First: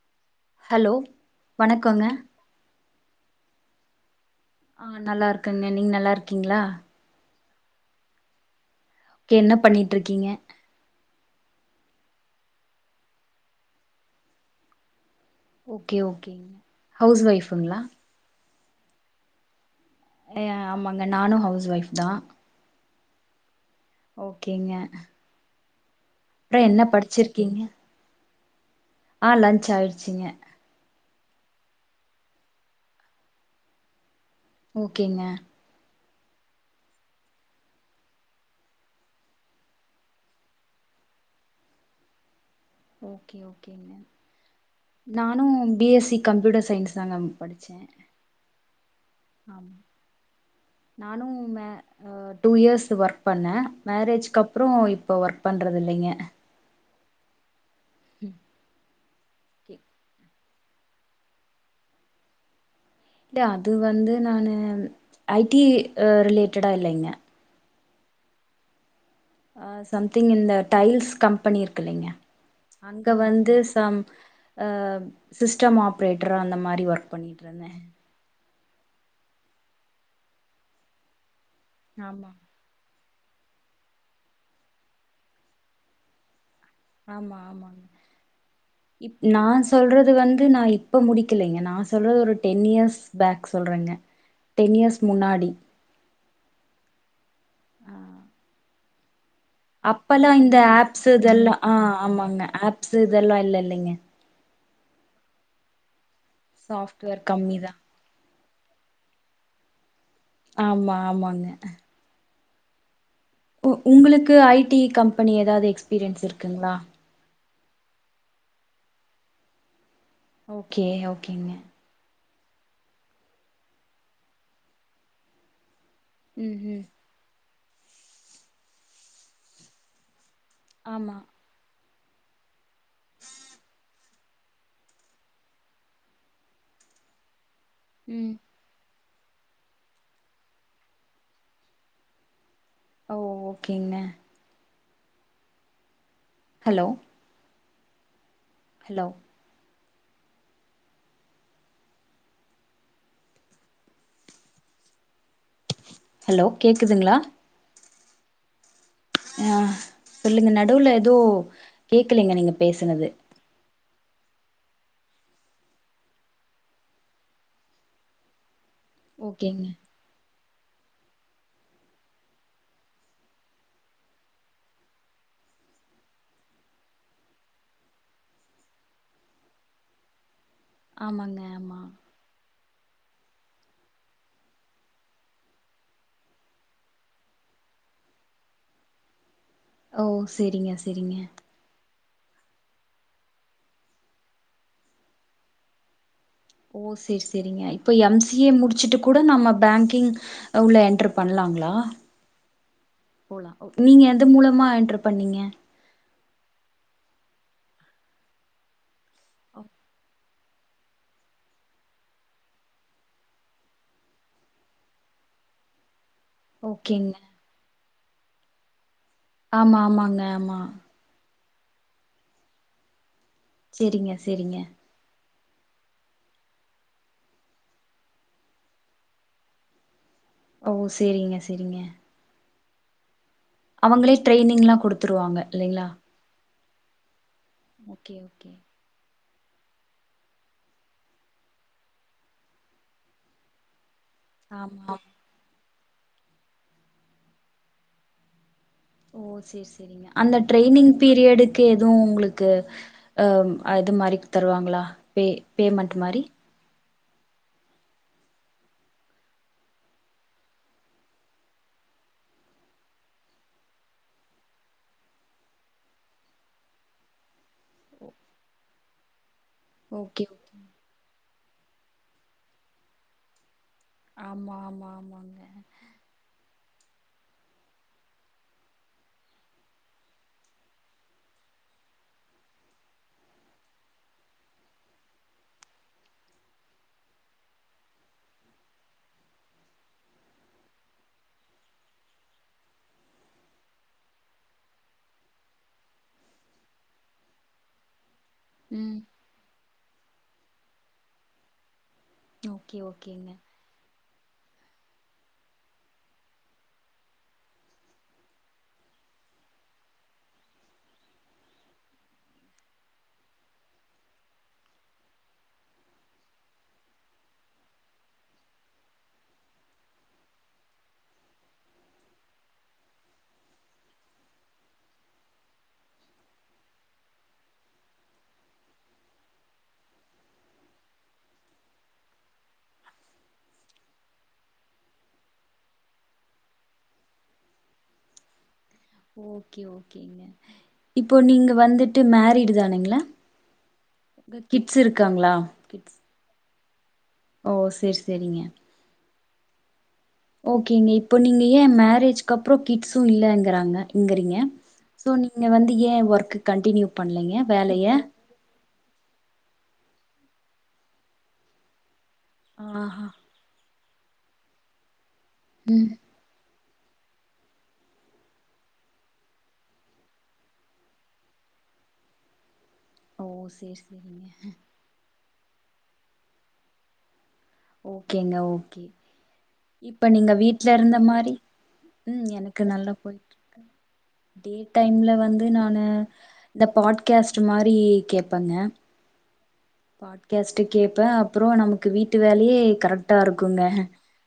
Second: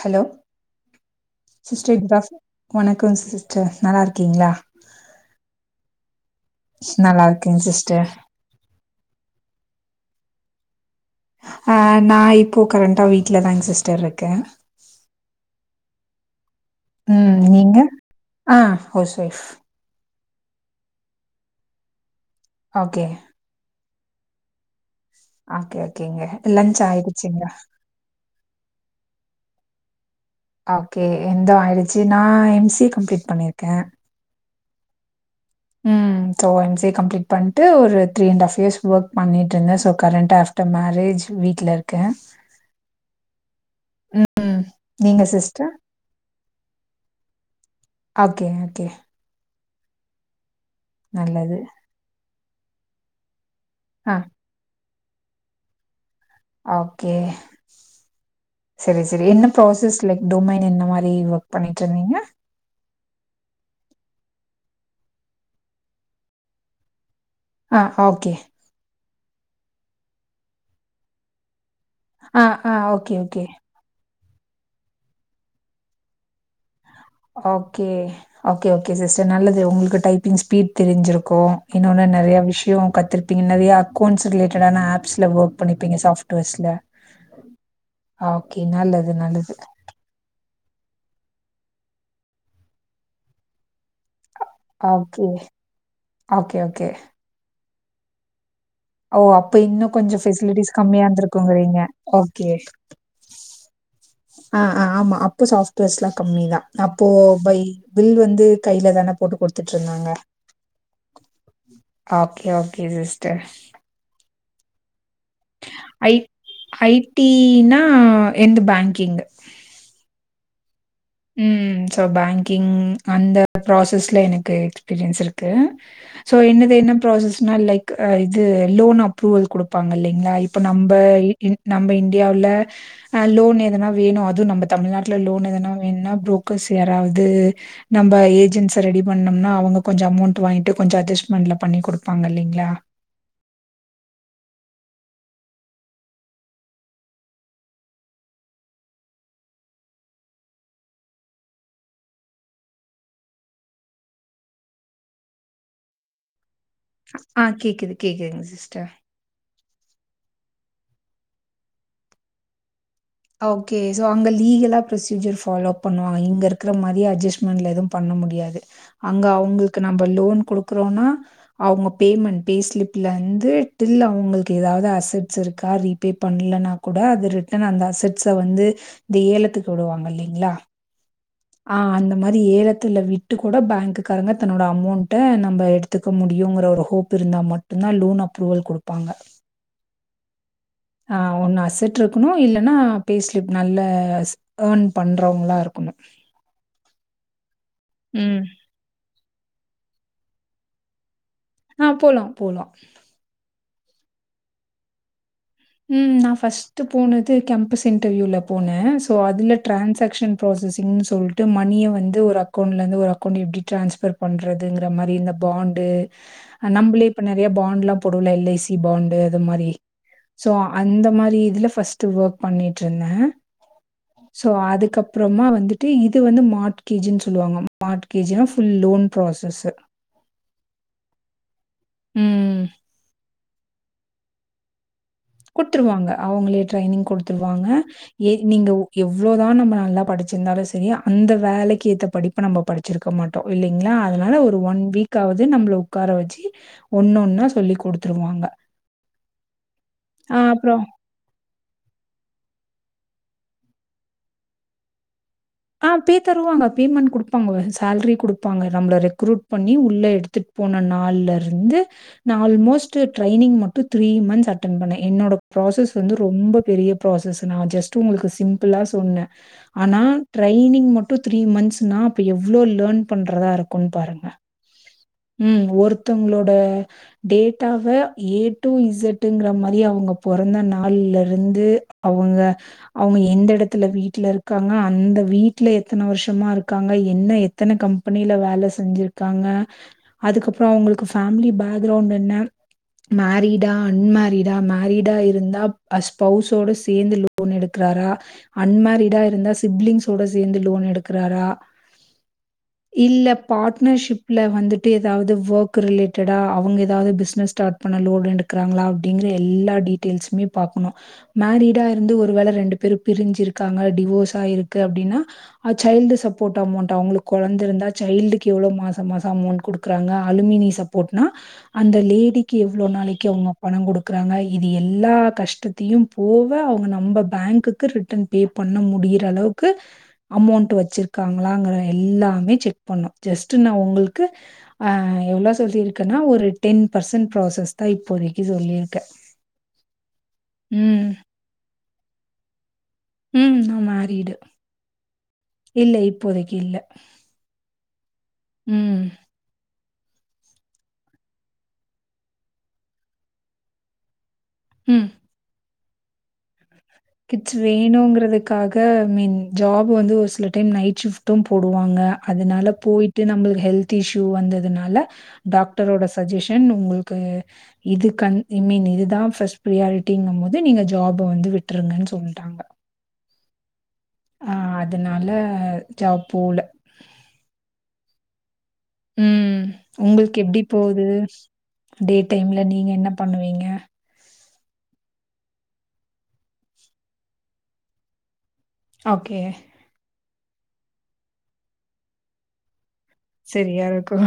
Hello hello sister வணக்கங்க குடாப் வணக்கோ சிஸ்டர் நல்லாருக் ஆ நல்லாருக்கங்க நீங்க நல்லாருக் நல்லா இருக்கே சிஸ்டர் என்ன பண்ணிட்ருக்கீங்க ஆ நா இப்போ கரெட்டா வீட்ல தாங்க சிஸ்டர் இருக்கே ஓகே ஓகேங் ஹவுஸ் ம் நீங்க ஒய்ஃப்ங்ளா ஆ ஹவுஸ் ஒய்ஃப் ஏ ஆமாங்க நானு ஹவுஸ் ஒய்ஃப் தா ஓகே ஓகேங்க ஓகே அப்புறோ லன்ச் என்ன ஆயிடுச்சுங்க படிச்சிருக்கீங்க ஆ லன்ச் ஆயிடுச்சிங்க ஆ ஓகே இந்தோ ஆயிடுச்சு நா எம் சி கம்ப்ளீட் பண்ணிற்கே ஓகேங்க ம் so M C A complete பண்ட்டு ஒரு three and half years work பண்ணிட்ருந்தே சோ கரண்ட்டா ஆஃப்டர் மேரேஜ் வீட்ல இருக்கே ஓகே ஓகேங்க ம் நீங்க நானு sister B S C computer science தாங்க படிச்சே ஓகே ஓகே ஆமா நானு நல்லது மே அ டூ இயர்ஸ் ஒர்க் பண்ணே ஆ மேரேஜ்க் கப்ரோ இப் இப்போ ஒர்க் பண்றதில்லைங்க ஓகே செரி செரி என்ன ப்ராசெஸ்ல டொமைன் என்ன மாரி ஒர்க் பண்ணிட்ருந்தீங்க இல்லயா அது வந்து நானு ஐ டி அ ரிலேட்டடா இல்லைங்க ஆ ஓகே ஆ சம்திங் இந்த டைல்ஸ் கம்பனி இருக் கு இல்லைங்க ஆ, ஆ அங்க ஓகே, ஓகே. வந்து சம் ஆ சிஸ்டம் ஆப்ரேட்டிரா அந்த மாரி ஒர்க் பண்ணிட்ருந்தே ஓகே. ஓகே ஓகே சிஸ்டர் நல்லது உங்களுக்கு டைப்பிங் ஸ்பீட் தெரிஞ்சிருக்கு இன்னொன்னு ஆமா நெறைய விஷ்யோ கத்திருப்பீங்க நெறைய அக்கவுண்ட்ஸ் ரிலேட்டடான ஆப்ஸ்ல ஒர்க் பண்ணிருப்பீங்க சாப்ட்வேர்ஸ் ஆமா ஆமா நல்லது, இப் நா நல்லது. சொல்றது வந்து நா இப் இப்ப முடிக்கலைங்க நா சொல்றது ஒரு டென் இயர்ஸ் பேக் சொல்றேங்க டென் இயர்ஸ் ஓகே முன்னாடி ஓகே ஓகே ஆ ஓ அப்ப இன்னு கொஞ்ச அப்பல்லா இந்த ஃபெசிலிட்டிஸ் கம்மியா ஆப்ஸ் இதெல்லா ஆ இருந்திருக்குங்குறீங்க ஆமாங்க ஓகே ஆப்ஸ் இதெல்லா இல்ல இல்லைங்க ஆ ஆ ஆமா அப்போ சாஃப்ட்வேர்ஸ்லா கம்மி தா அப்போ சாஃப்ட்வேர் பை கம்மிதா பில் வந்து கைல தான போட்டு குடுத்துட்ருந்தாங்க ஆமா ஆமாங்க கே ஓகே சிஸ் உ உங்களுக்கு ஐ டி கம்பனி ஏதாவது எக்ஸ்பீரியன்ஸ் இருக்குங்களா ஈன்னா எந்து பேங்கிங்கு ஓகே ஓகேங்க ம் சோ பேங்கிங் அந்த ப்ராசஸ்ல எனக்கு எக்ஸ்பீரியன்ஸ் இருக்கு சோ ம் என்னது ம் என்ன ப்ராசஸ்னா லைக் இது லோன் அப்ரூவல் குடுப்பாங்க இல்லைங்களா இ ப நம்ப நம்ப ஆமா இ இ நம்ப இன்டியாவ்ல அ லோன் ஏதுனா வேணு அதுவு நம்ப தமிழ்நாட்ல லோன் ஏதுனா வேணுன்னா புரோக்கர்ஸ் யாராவது நம்ம ம் ஏஜென்ஸ்ச ரெடி பண்ணோம்னா அவங்க கொஞ்சொ அமௌண்ட் வாங்கிட்டு கொஞ்சொ அட்ஜஸ்மெண்ட்ல பண்ணி குடுப்பாங்க இல்லிங்களா ஓ ஓகேங்ன ஹலோ ஹலோ ஹலோ கேக்குதுங்களா ஆ கேக்குது கேக்குதுங்க சிஸ்டர் ஆ சொல்லுங்க நடுவுல எதோ கேக்கலைங்க நீங்க பேசுனது ஓகே சோ அங்க லீகலா ப்ரொசீஜர் ஃபாலோ பண்ணுவாங்க இங்க இருக்குற மாரி அட்ஜஸ்ட்மெண்ட்ல எதுவு பண்ண முடியாது அங்க ஓகேங்க அவங்களுக்கு நம்ப லோன் குடுக்குறோன்னா அவங்க பேமெண்ட் பே ஸ்லிப்ல இருந்து டில் அவங்களுக்கு எதாது அசஸ்ட்ஸ் இ ருக்கா ரீபே பண்லன்னா கூட அது ரிட்டர்ன் அந்த அஸ் ஸட்ஸ வந்து இந்த ஏலத்துக்கு விடுவாங்க இல்லைங்களா ஆமாங்க ஆ ஆமா அந்த மாரி ஏலத் துல விட்டு கூட பேங்க்குக்காரங்க தன்னோட அமௌண்ட நம்ப எடுத்துக்க முடியுங்கிற ஒரு ஹோப்பக்ஷ இருந்தா மட்டுந் தா லோன் அப்ரூவல் குடுப்பாங்க ஓ சேரிங்க செரிங்க ட்ருக்குணு இல்லனா பே ஸ்லிப் நல்ல ஏர்ன் பண்றவங்களா இருக்கணு ஓ சேரி செரிங்க யிப்ப எம் சி ஏ முடிச்சுட்டு கூட நம்ம பேங்கிங் உள்ள என்டர் பண்லாங்களா ஆ போலாம், போலாம். போலா நீங்க எது மூலமா என்ட்ரு பண்ணீங்க ம் நா ஃபர்ஸ்ட்டு போனது கெபஸ் இன்டர்வியூல போனே சோ அதுல டிரான்சாக்ஷன் ப்ராசஸிங்னு சொல்ட்டு மணிய வந்து ஒரு அக்கௌண்ட்லருந்து ஒரு அக்கவுண்ட் யெப்டி ட்ரன்ஸ்பர் பண்றதுங்காற மாரி இந்த பாண்டு் நம்பளே ஓகேங்க இப்ப நெறைய பாண்ட்லா போடுவோல எல் ஐ சி பாண் ஆமா ஆமாங்க சோ ஆமா அந்த மாரி இதுல ஃபர்ஸ்ட்டு ஒர்க் பண்ணிட்டுருந்தே செரிங்க செரிங்க அப்புறமா வந்துட்டு இது வந்து மார்ட்கேஜுன் சொல்லுவாங்க மார்ட் கேஜுனா ஃபுல் லோன் ப்ராசஸு ஓ சேரிங்க சேரிங்க ம் ம் அவங்களே ட்ரைனிங்லா குடுப் குடாத்துருவாங்க அவங்களே ட்ரைய்னிங் குடுத்துருவாங்க ஓகே ஏ ஓகே நீங்க உ எவு எவ்ளோதா நம்ம நல்லா படிச்சிருந்தாலு செரி அந்த வேலைக்கு ஏத்தபடிப்பு நம்ப படிச்சிருக்கமாட்டோ இல்லீங்களா அதனால ஒரு ஒன் ஆமா வீக்காவது நம்மள உக்கார வச்சு ஒண்ணொன்னா சொல்லி குடுத்துருவாங்க ஓ சேரி செரிங்க அந்த அ அப்புறம் ட்ரெய்னிங் பீரியடுக் கு எதுவு உங்ளுக்கு அஹ் அது மாரி தருவாங்ளா பே ஆ பேமெண்ட் பே மாரி தருவாங்க. பேமெண்ட் குடுப்பாங்க சேல்ரி குடுப்பாங்க நம்மள ரெக்ரூட் பண்ணி உள்ளயெடுத்துட்டு போன நாள்லருந்து து நா ஆல்மோஸ்ட் ட்ரைனிங் மட்டு த்ரீ மந்தஸ் அட்டன் பண்னே என்னோட ப்ராசஸ் வந்து ரொம்ப பெரி பெரிய ப்ராசஸ் நா ஜெஸ்ட் உங்களுக்கு சிம்பிளா சொன்னே ஓகே ட்ரைனிங் மட்டு த்ரீ மந்த்ஸ்னா அப்ப எவ்ளோ லேன் பண்றதாருக் கு பாருங்க ஆமா ஆமா ஆமாங்க ம் ஒருத்தங்களோட டேட்டாவ ஏ டூ இசட்டுங்கிற மாரி அவங்க பொறந்த நாள்லருந்து அவங்க அவங்க எந்த எடத்துல வீட்லருக்காங்க அந்த வீட்ல எத்தன வருஷமாருக்காங்க என்ன எத்தன கம்பெனில வேல செஞ்சிருக்காங்க அ அதுக்கப்றோ அவங்களுக்கு பேமிலி பேக்ரவுண்ட் என்ன மேரிடா அன்மேரிடா மேரிடா இருந்தா அஸ்பவுஸோட சேந்து லோன் எடுக்ற தரா ம் அன்மேரிடா இருந்தா சிப்லிங்ஸ்சோட சேந்து லோன் எடுக்றாரா ஓகே இல்ல ஓகேங்க பாட்னர்ஷிப் ல்ல வந்துட்டு ஏதாவது ஓக் ரிலேட்டடா அவங்க ஏதாவது பிசினஸ் ஸ்டாட் பண்ண லோன் எடுக்காங்களா அப்டிங் எல்லா டீடெயில்சுமே பாக்கணு மேரிடா இருந்து ஒரு வேள ரெண்டு பேரு பிரிஞ்சிருக்காங்க டிவோஸ இருக் அப்டினா அ சைல்டு சப்போட் அமௌண்ட் அவளுக்கு கொழந்த இருந்தா சைல்டுக்கு எவ்ளோ மாசம் மாசம் அமௌண்ட் குடுக் குடுக்குறாங்க அலுமினி சப்போட்னா அந்த லேடிக்கு எவ்ளோ நாளைக்கி அவங்க பணம் குடுக்குறாங்க இது எ எல்லா கஷ்டத்தையு போக அவுங்க நம்ம பேங்க்குக்கு ரிட்டன் பே பண்ண முடியிற அளவுக் கு அமௌண்ட் வச்சிருக்காங்களாங்கற எல்லாமே செக் பண்ணு ஜெஸ்ட் நா உங்ளுக்கு ஆஹ் எவ்ளோ சொல்லிருக்கனா ஒரு டென் பர்சன்ட் ப்ராசஸ் தா இப்போதைக்கு சொல்லியி ஓகே ஓகேங்க ம். இப்போ நீங்க வந்துட்டு மேரிடு தானுங்களா நா மேரிடு ச்சு இருக்காங்களா இல்ல கிட்ஸ் இப்போதைக்கு இல்ல ஓ சேரி சேரிங்க ம். ஓகேங்க இப்போ நீங்க ஏன் மேரேஜ் அப்றோ கிட்சு இல்லங்கறாங்க இங்கிறீங்க ம். சோ நீங்க வந்து ஏ ஒர்க் கண்டினியூ கிட்ஸ் வேணுங்கிறதுக்காக மீன் ஜாப் வந்து ஒரு சில டைம் நைட் ஷிப்டும் போடுவாங்க அதனால ஆஹா. போயிட்டு நம்ளு ஹெல்த் த்து இஷூ வந்ததுனால ம். டாக்டரோட சஜெஷ் [unintelligible] உங்களுக்கு இது கன் ஐ மீன் இதுதா பஸ்ட் பிரியாரிட்டிங்கும் போது நீங்க ஜாப் வந்து விட் றுங்கன்னு சொல்டாங்க ஓ சேரிஸ் ஆஹ் அதனால ஜாப் போல ஓகேங்க ஓகே ம் இப்ப நீங்க உங்களுக்கு எப்டி வீட்ல இருந்த போது மாரி டே ம் டைம்ல எனக்கு நீங்க நல்லா என்ன போயிட்டுருக்கு. பண்ணுவீங்க டே டைம்ல வந்து நானு இந்த பாட்கேஸ்ட் மாரி கேப்பங்க ஓகே பாட்கேஸ்டு கேப்பே அப்றோ நமக்கு வீட்டு வேலையே கரெக்ட் டா இருக்குங்க சரியா இருக்கு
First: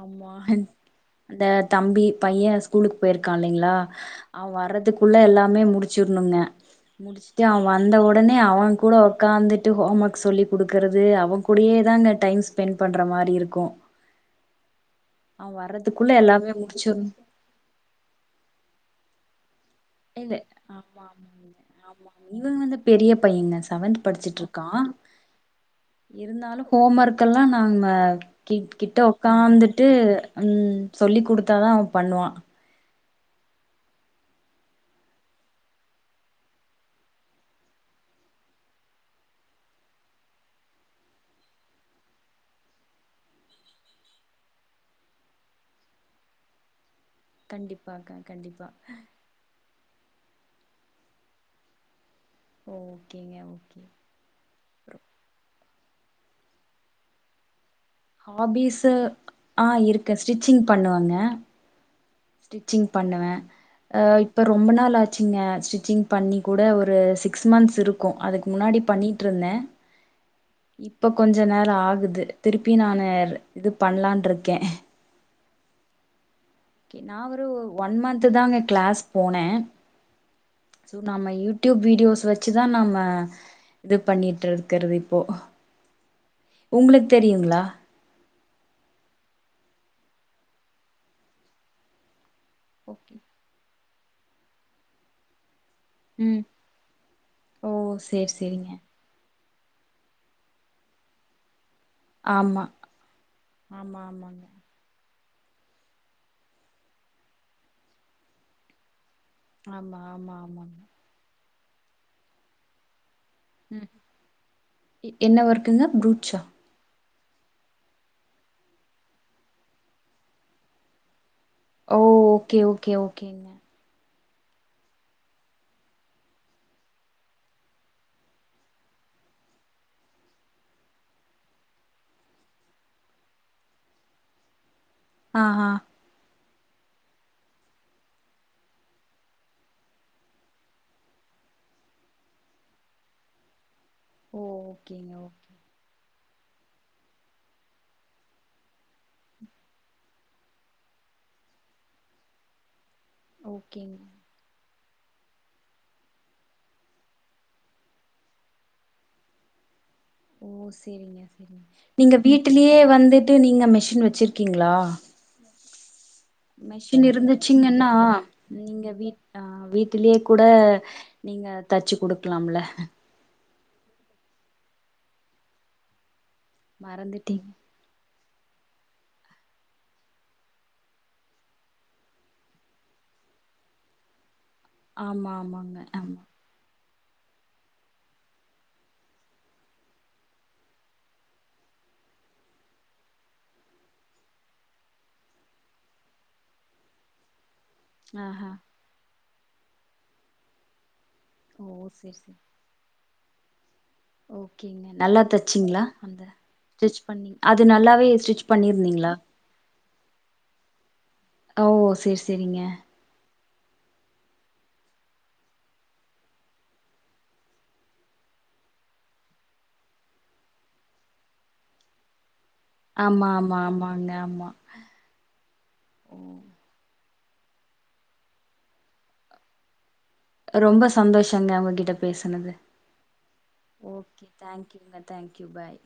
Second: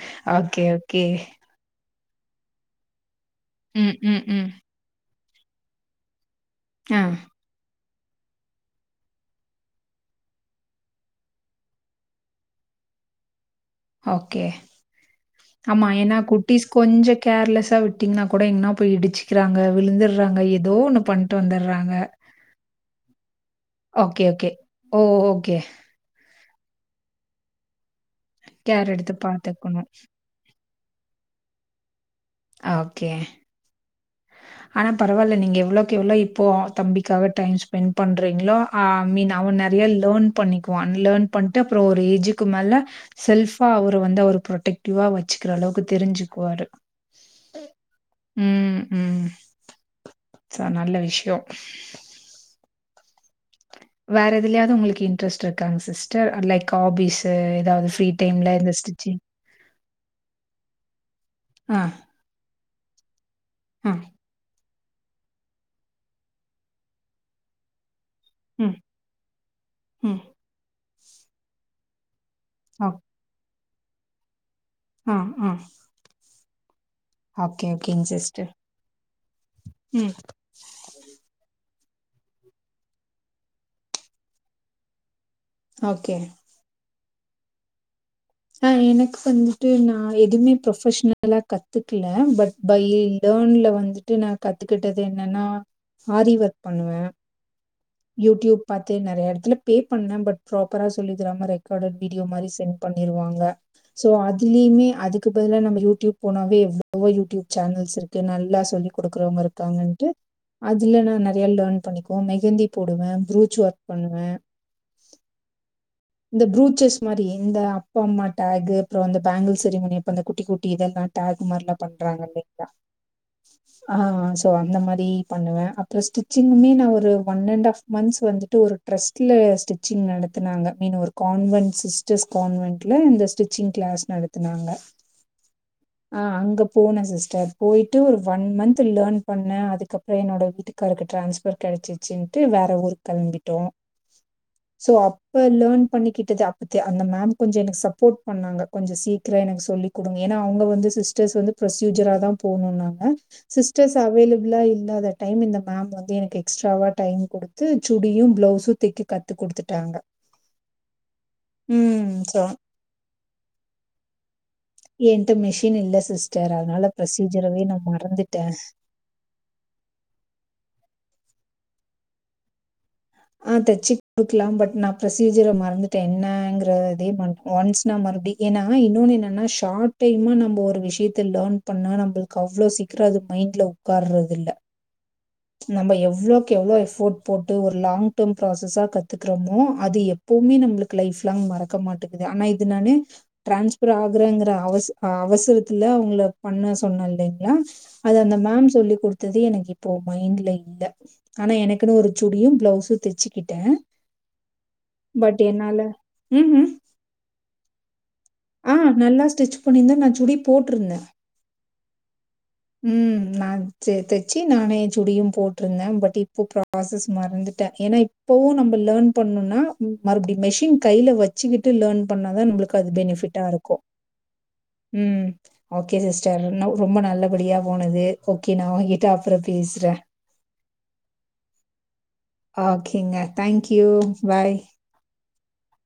ஆமா ஓகே ஓகே அந்த தம்பி பைய ஸ்கூலுக்கு போயிருக்கா இல்லைங்களா ம் ம் அவ ம் வரதுக்குள்ள எல்லாமே முடிச்சிருணுங்க ஆ முடிச்சுட்டு அவ வந்த உடனே அவன் கூட உக்காந்துட் டு ஹோம் ஒர்க் சொல்லி குடுக்குறது அவங்க கூடயே தா அங்க டைம் ஸ்பெண்ட் பண்ற மாரி இருக்கு ஓகே அவ ஆமா வர்றதுக்குள்ள ஏன்னா எல்லாமே குட்டிஸ் முடிச்சிடணு கொஞ்சம் கேர்லெஸ்ஸா விட்டீங்கன்னா கூட எங்கனா போய் இடிச்சுக்கிறாங்க இல்ல விழுந்துறாங்க ஏதோ ஒண்ணு ஆமா பண்ணிட்டு வந்துறாங்க இப்ப பையன் செவன்த் படிச்சட்டு இருக்கான் ஓ ஓகே இ இருந்தாலும் ஹோம் ஒர்க்கெல்லாம் நாம கிட் கேர் கிட்ட எடுத்து பாத்துக்கணு உக்காந்துட்டு சொல்லி் குடுத்தாதான் அவன் பண்ணுவான் ஓகே ஆனா பரவாயில்ல நீங்க எவ்ளோக்கு எவ்ளோ இப்போ தம்பிக்காக டைம் ஸ்பெண்ட் பண்றீங்களோ அமீன் அவன நிறைய லன் பண்ணிக்குவான் லன் பண்ணிட்டு அப்புறம் ஒரு ஏஜுக்கு மேல செல்பா அவர் வந்து அவர் டக்டிவா வச்சுக்கிற அளவுக்கு தெரிஞ்சுக்குவாரு கண்டிப்பாக்கா கண்டிப்பா ம் ம் ச நல்ல விஷயம் ஓகேங்க ஓ வேற எதுலாவது உங்களுக்கு இன்ட்ரெஸ்ட் இருக்காங்க சிஸ்டர் லைக் ஹாபிஸ் ஏதாவது ஃப்ரீ டைம்ல இந்த ஹாபீஸ் ஸ்டிச்சிங் ஆஹ் இருக்க ஸ்டிச்சிங் பண்ணுவாங்க ஆ ஸ்டிச்சிங் பண்ணுவேன் ஆ இப்ப ரொம்ப நாள் ஆச்சுங்க ஸ்டிச்சிங் பண்ணி கூட ஒரு சிக்ஸ் மந்த்ஸ் இருக்கும் க்கும் அதுக்கு ம் முன்னாடி பண்ணிட்டு இருந்தேன் ம் இப்ப கொஞ்ச நேரம் ஆகுது திருப்பி நானு இது பண்ணலான் இருக்கேன் ஆஹ் ஆஹ் நா ஒரு ஒன் மந்த்த் சிஸ்டர் தான்ங்க கிளாஸ் போனே ம் சோ நாம டியூப் வீடியோஸ் வச்சுதான் நாம இது பண்ணிட்டு இருக்குறது இப்போ ஓகே உங்களுக்கு தெரியுங்களா ஆஹ் எனக்கு வந்துட்டு நா எதுவுமே ப்ரொபஷனலா கத்துக்கல பட் பை ஓகே லேர்ன்ல வந்துட்டு நா கத்துக்கிட்டது என்னன்னா ஆரி ம் ஒர்க் பண்ணுவே ஓ சேரி யூடியூப் சேரிங்க பாத்து நிறைய இடத்துல பே பண்ணேன் பட் ப்ராப்பரா சொல்லி தர்ற மாரி கட வீடியோ மாதிரி ஆமா சென்ட் பண்ணிருவாங்க ஆமா ஸோ ஆமாங்க அதுலயுமே அதுக் அதுக்கு பதிலா நம்ம யூடியூப் போனாவே எவ்வளவோ யூடியூப் சேனல்ஸ் இருக்கு நல்லா சொல்லி குடுக்குறவங்க ஆமா இருக்காங்கன்ட்டு ஆமா ஆமாங்க அதுல நான் நிறைய லேர்ன் பண்ணிக்குவோம் மெஹந்தி போடுவேன் ப்ரூச் ஒர்க் ம் பண்ணுவேன் எ- என்ன ஒர்க்குங்க ப்ரூட்ஷா இந்த ப்ரூச்சஸ் இது மாதிரி இந்த அப்பா அம்மா டேக்கு அப்புறம் அந்த பேங்கிள் செரிமனி அப்ப அந்த குட்டி குட்டி இதெல்லாம் டேக்குமாரில்லாம் ஓ பண்றாங்கல்ல ஓகே இப்ப ஓகே ஓகேங்க ஆஹ் ஸோ அந்த மாதிரி பண்ணுவே அப்புறம் ஸ்டிச்சிங்குமே நா ஒரு ஒன் அண்ட் ஆஃப் மந்த்ஸ் வந்துட்டு ஒரு ட்ரெஸ்ல ஸ்டிச்சிங் நடத்தினாங்க இன்னு ஒரு கான்வென்ட் சிஸ்டர்ஸ் கான்வென்ட்ல இந்த ஸ்டிச்சிங் கிளாஸ் நடத்துனாங்க ஆ ஆ ஆஹ் அங்க போன சிஸ்டர் போயிட்டு ஒரு ஒன் மந்த் லேர்ன் பண்ணே அதுக்கப்புறம் என்னோட வீட்டுக்காருக்கு டிரான்ஸ்பர் கிடை ச்சிச்சுன்ட்டு வேற ஊருக் கிளம்பிட்டோம் ஓ ஓகேங்க ஓகே ம் பண்ணிக்கிட்டது அப்பத்த அந்த மேம் கொஞ்சம் எனக்கு சப்போர்ட் பண்ணாங்க கொஞ்சம் சீக்கிரம் எனக்கு சொல்லி குடுங்க ஏன்னா அவுங்க வந்து வந்து சிஸ்டர்ஸ் வந்து ப்ரொசீஜரா தான் போணும்னாங்க சிஸ்டர்ஸ் ஓகேங்க அவாயிலபிளா இல் இல்லாத டைம் இந்த மேம் வந்து எனக்கு எக்ஸ்ட்ராவா டைம் கொடுத்து சுடியும் ப்ளவுஸும் தைக்கி கத்து கொடுத்துட்டாங்க ஓ சேரிங்க சேரிங்க நீங்க சோ, வீட்டுலயே வந்துட்டு நீங்க மெஷின் வச்சிரு இருக்கீங்களா மிஷின் இல்ல சிஸ்டர் அதனால மிஷின் ப்ரொசீஜரவே நான் இருந்துச்சிங்கன்னா மறந்துட்டேன். நீங்க வீட் அஹ் வீட்டுலேயே கூட நீங்க தச்சு குடுக்கலாம்ல ஆஹ் தச்சு கொடுக்கலாம் பட் நா ப்ரொசீஜர மறந்துட்டேன் என்னங்கற இதே மறந்துட்டீங்க ஒன்ஸ்ன மறுபடி ஏன்னா இன்னொன்னு என்னன்னா ஷார்ட் டைம் நம்ம ஒரு விஷயத்த லேர்ன் பண்ணா நம்மளுக்கு அவ்ளோ சீக்கிரம் அது வீட்ல உட்கார்றது இல்ல ஆமா ஆமாங்க நம்போ ஆமா எவ்ளோக்கு எவ்ளோ எஃபோர்ட் போட்டு ஒரு லாங் டைம் ப்ராசஸா கத்துக்குறோமோ அது எப்பவுமே நம்மளுக்கு லைஃப் லாங் மறக்க மாட் டுக்குது ஆனா இது நானு டிரான்ஸ்பர் ஆகுறங்கற அசஸ் அவசரத்து அவுங்கள பண்ண சொன்ன சொன்னோ இல்லைங்களா அது அந்த ஆஹா மேம் சொல்லி குடுத்தது எனக்கு இப்போ மைண்ட்ல இல்ல ஆனா ஓ எனக்குன்னு ஒரு சேரி சேரி சுடியும் பிளவுஸும் தெச்சிக்கிட்டே ஓகேங்க நல்லா தச்சிங்களா அந்த ம்ஹ்ம். ஸ்டிச் பண்ணி அது நல்லாவே ஸ்டிச் ஆ பண்ணிருந்தீங்களா நல்லா ஸ்டிச் பண்ணிந்த நா சுடி போட்டிருந்தே ஓ ஓ சேரி சேரிங்க சேர் தெச்சி நானே சுடியும் போட்டிருந்தே பட் இப்ப ப்ராசஸ் மறந்துட்டே ஏன்னா இப்பவு நம்ம லேர்ன் பண்ணும்னா மறுபடி மெஷின் கையில வெச்சிக்கிட்டு லேர்ன் பண்ணாதா நம்மளுக் க்கு அது ஆமா பெனிபிட்டா ஆமா இருக்கு ஆமாங்க ஆமா ஓகே ஓ! சிஸ்டர் நவ் ரொம்ப நல்ல படியா போனது ஓகே நா உகிட்ட அப்றோ பேசுறே ரொம்ப சந்தோஷங்க உங்ககிட்ட பேசுனது ஓகேங்க தேங்க்யூ பாய் தேங்க்யூங்க ஓகே தேங்க்யூ பாய்